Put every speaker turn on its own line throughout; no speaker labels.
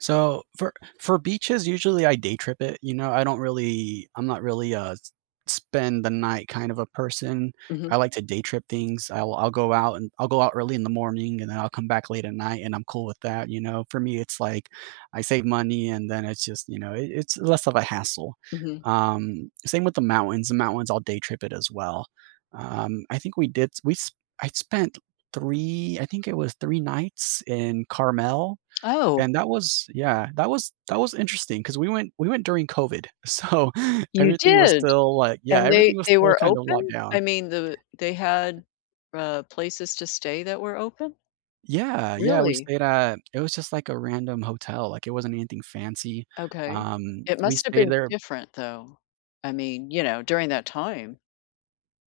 So, for for beaches, usually, I day trip it, you know, I don't really I'm not really a s spend the night kind of a person,
Mhm.
I like to day trip things, I'll I'll go out and I'll go out early in the morning, and then I'll come back late at night, and I'm cool with that, you know, for me, it's like I save money and then it's just, you know, it it's less of a hassle,
Mhm.
um, same with the mountains, the mountains I'll day trip it as well. Um, I think we did s we s I spent 3 I think it was 3 nights in Carmel
Oh.
and that was Yeah, that was that was interesting 'cause we went we went during COVID, so
You
everything was
did,
still, like Yeah,
and they
everything was
they
still
were
kinda locked
open,
down.
I mean, the they had, uh, places to stay that were open?
Yeah, yeah, we
Really?
stayed at it was just like a random hotel, like, it wasn't anything fancy,
Okay.
um,
It
we
must have
stayed
been
there
different, though. I mean, you know, during
Ye
that time.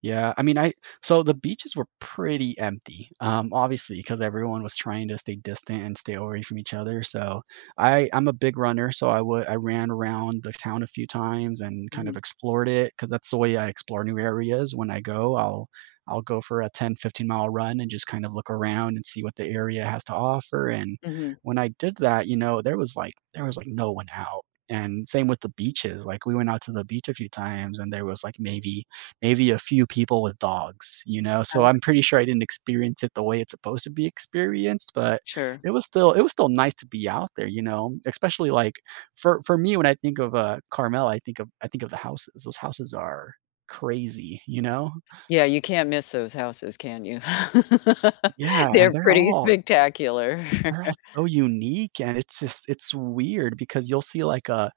Yeah, I mean, I so the beaches were pretty empty, um, obviously, 'cause everyone was trying to stay distant and stay away from each other, so I I'm a big runner, so I would I ran around the town a few times and kind of
Mhm.
explored it 'cause that's the way I explore new areas, when I go, I'll I'll go for a 10, fifteen-mile run and just kind of look around and see what the area has to offer and
Mhm.
when I did that, you know, there was like there was, like, no one out and same with the beaches, like, we went out to the beach a few times and there was like maybe maybe a few people with dogs, you know, so I'm
Okay.
pretty sure I didn't experience it the way it's supposed to be experienced, but
Sure.
it was still it was still nice to be out there, you know, especially like for for me, when I think of, uh, Carmel, I think of I think of the houses, those houses are crazy, you know?
Yeah, you can't miss those houses, can you?
Yeah, and
They're
they're
pretty
all
spectacular.
they're all so unique, and it's just it's weird because you'll see, like, a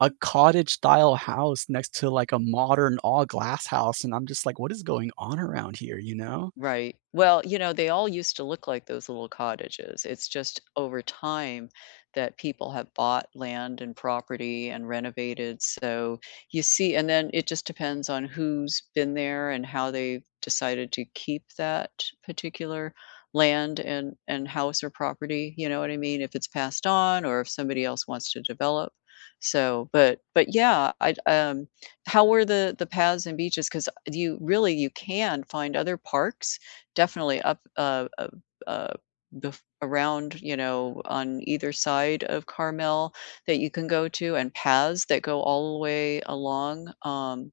a cottage style house next to, like, a modern, all glass house, and I'm just, like, "What is going on around here," you know?
Right, well, you know, they all used to look like those little cottages, it's just over time that people have bought land and property and renovated, so you see and then it just depends on who's been there, and how they've decided to keep that particular land, and and house or property, you know what I mean, if it's passed on or if somebody else wants to develop. So, but but yeah, I'd um, how were the the paths and beaches, 'cause, uh do you really you can find other parks definitely up uh uh uh, bef around, you know, on either side of Carmel that you can go to and paths that go all the way along, um,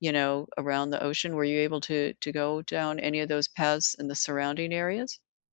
you know, around the ocean, were you able to to go down any of those paths in the surrounding areas?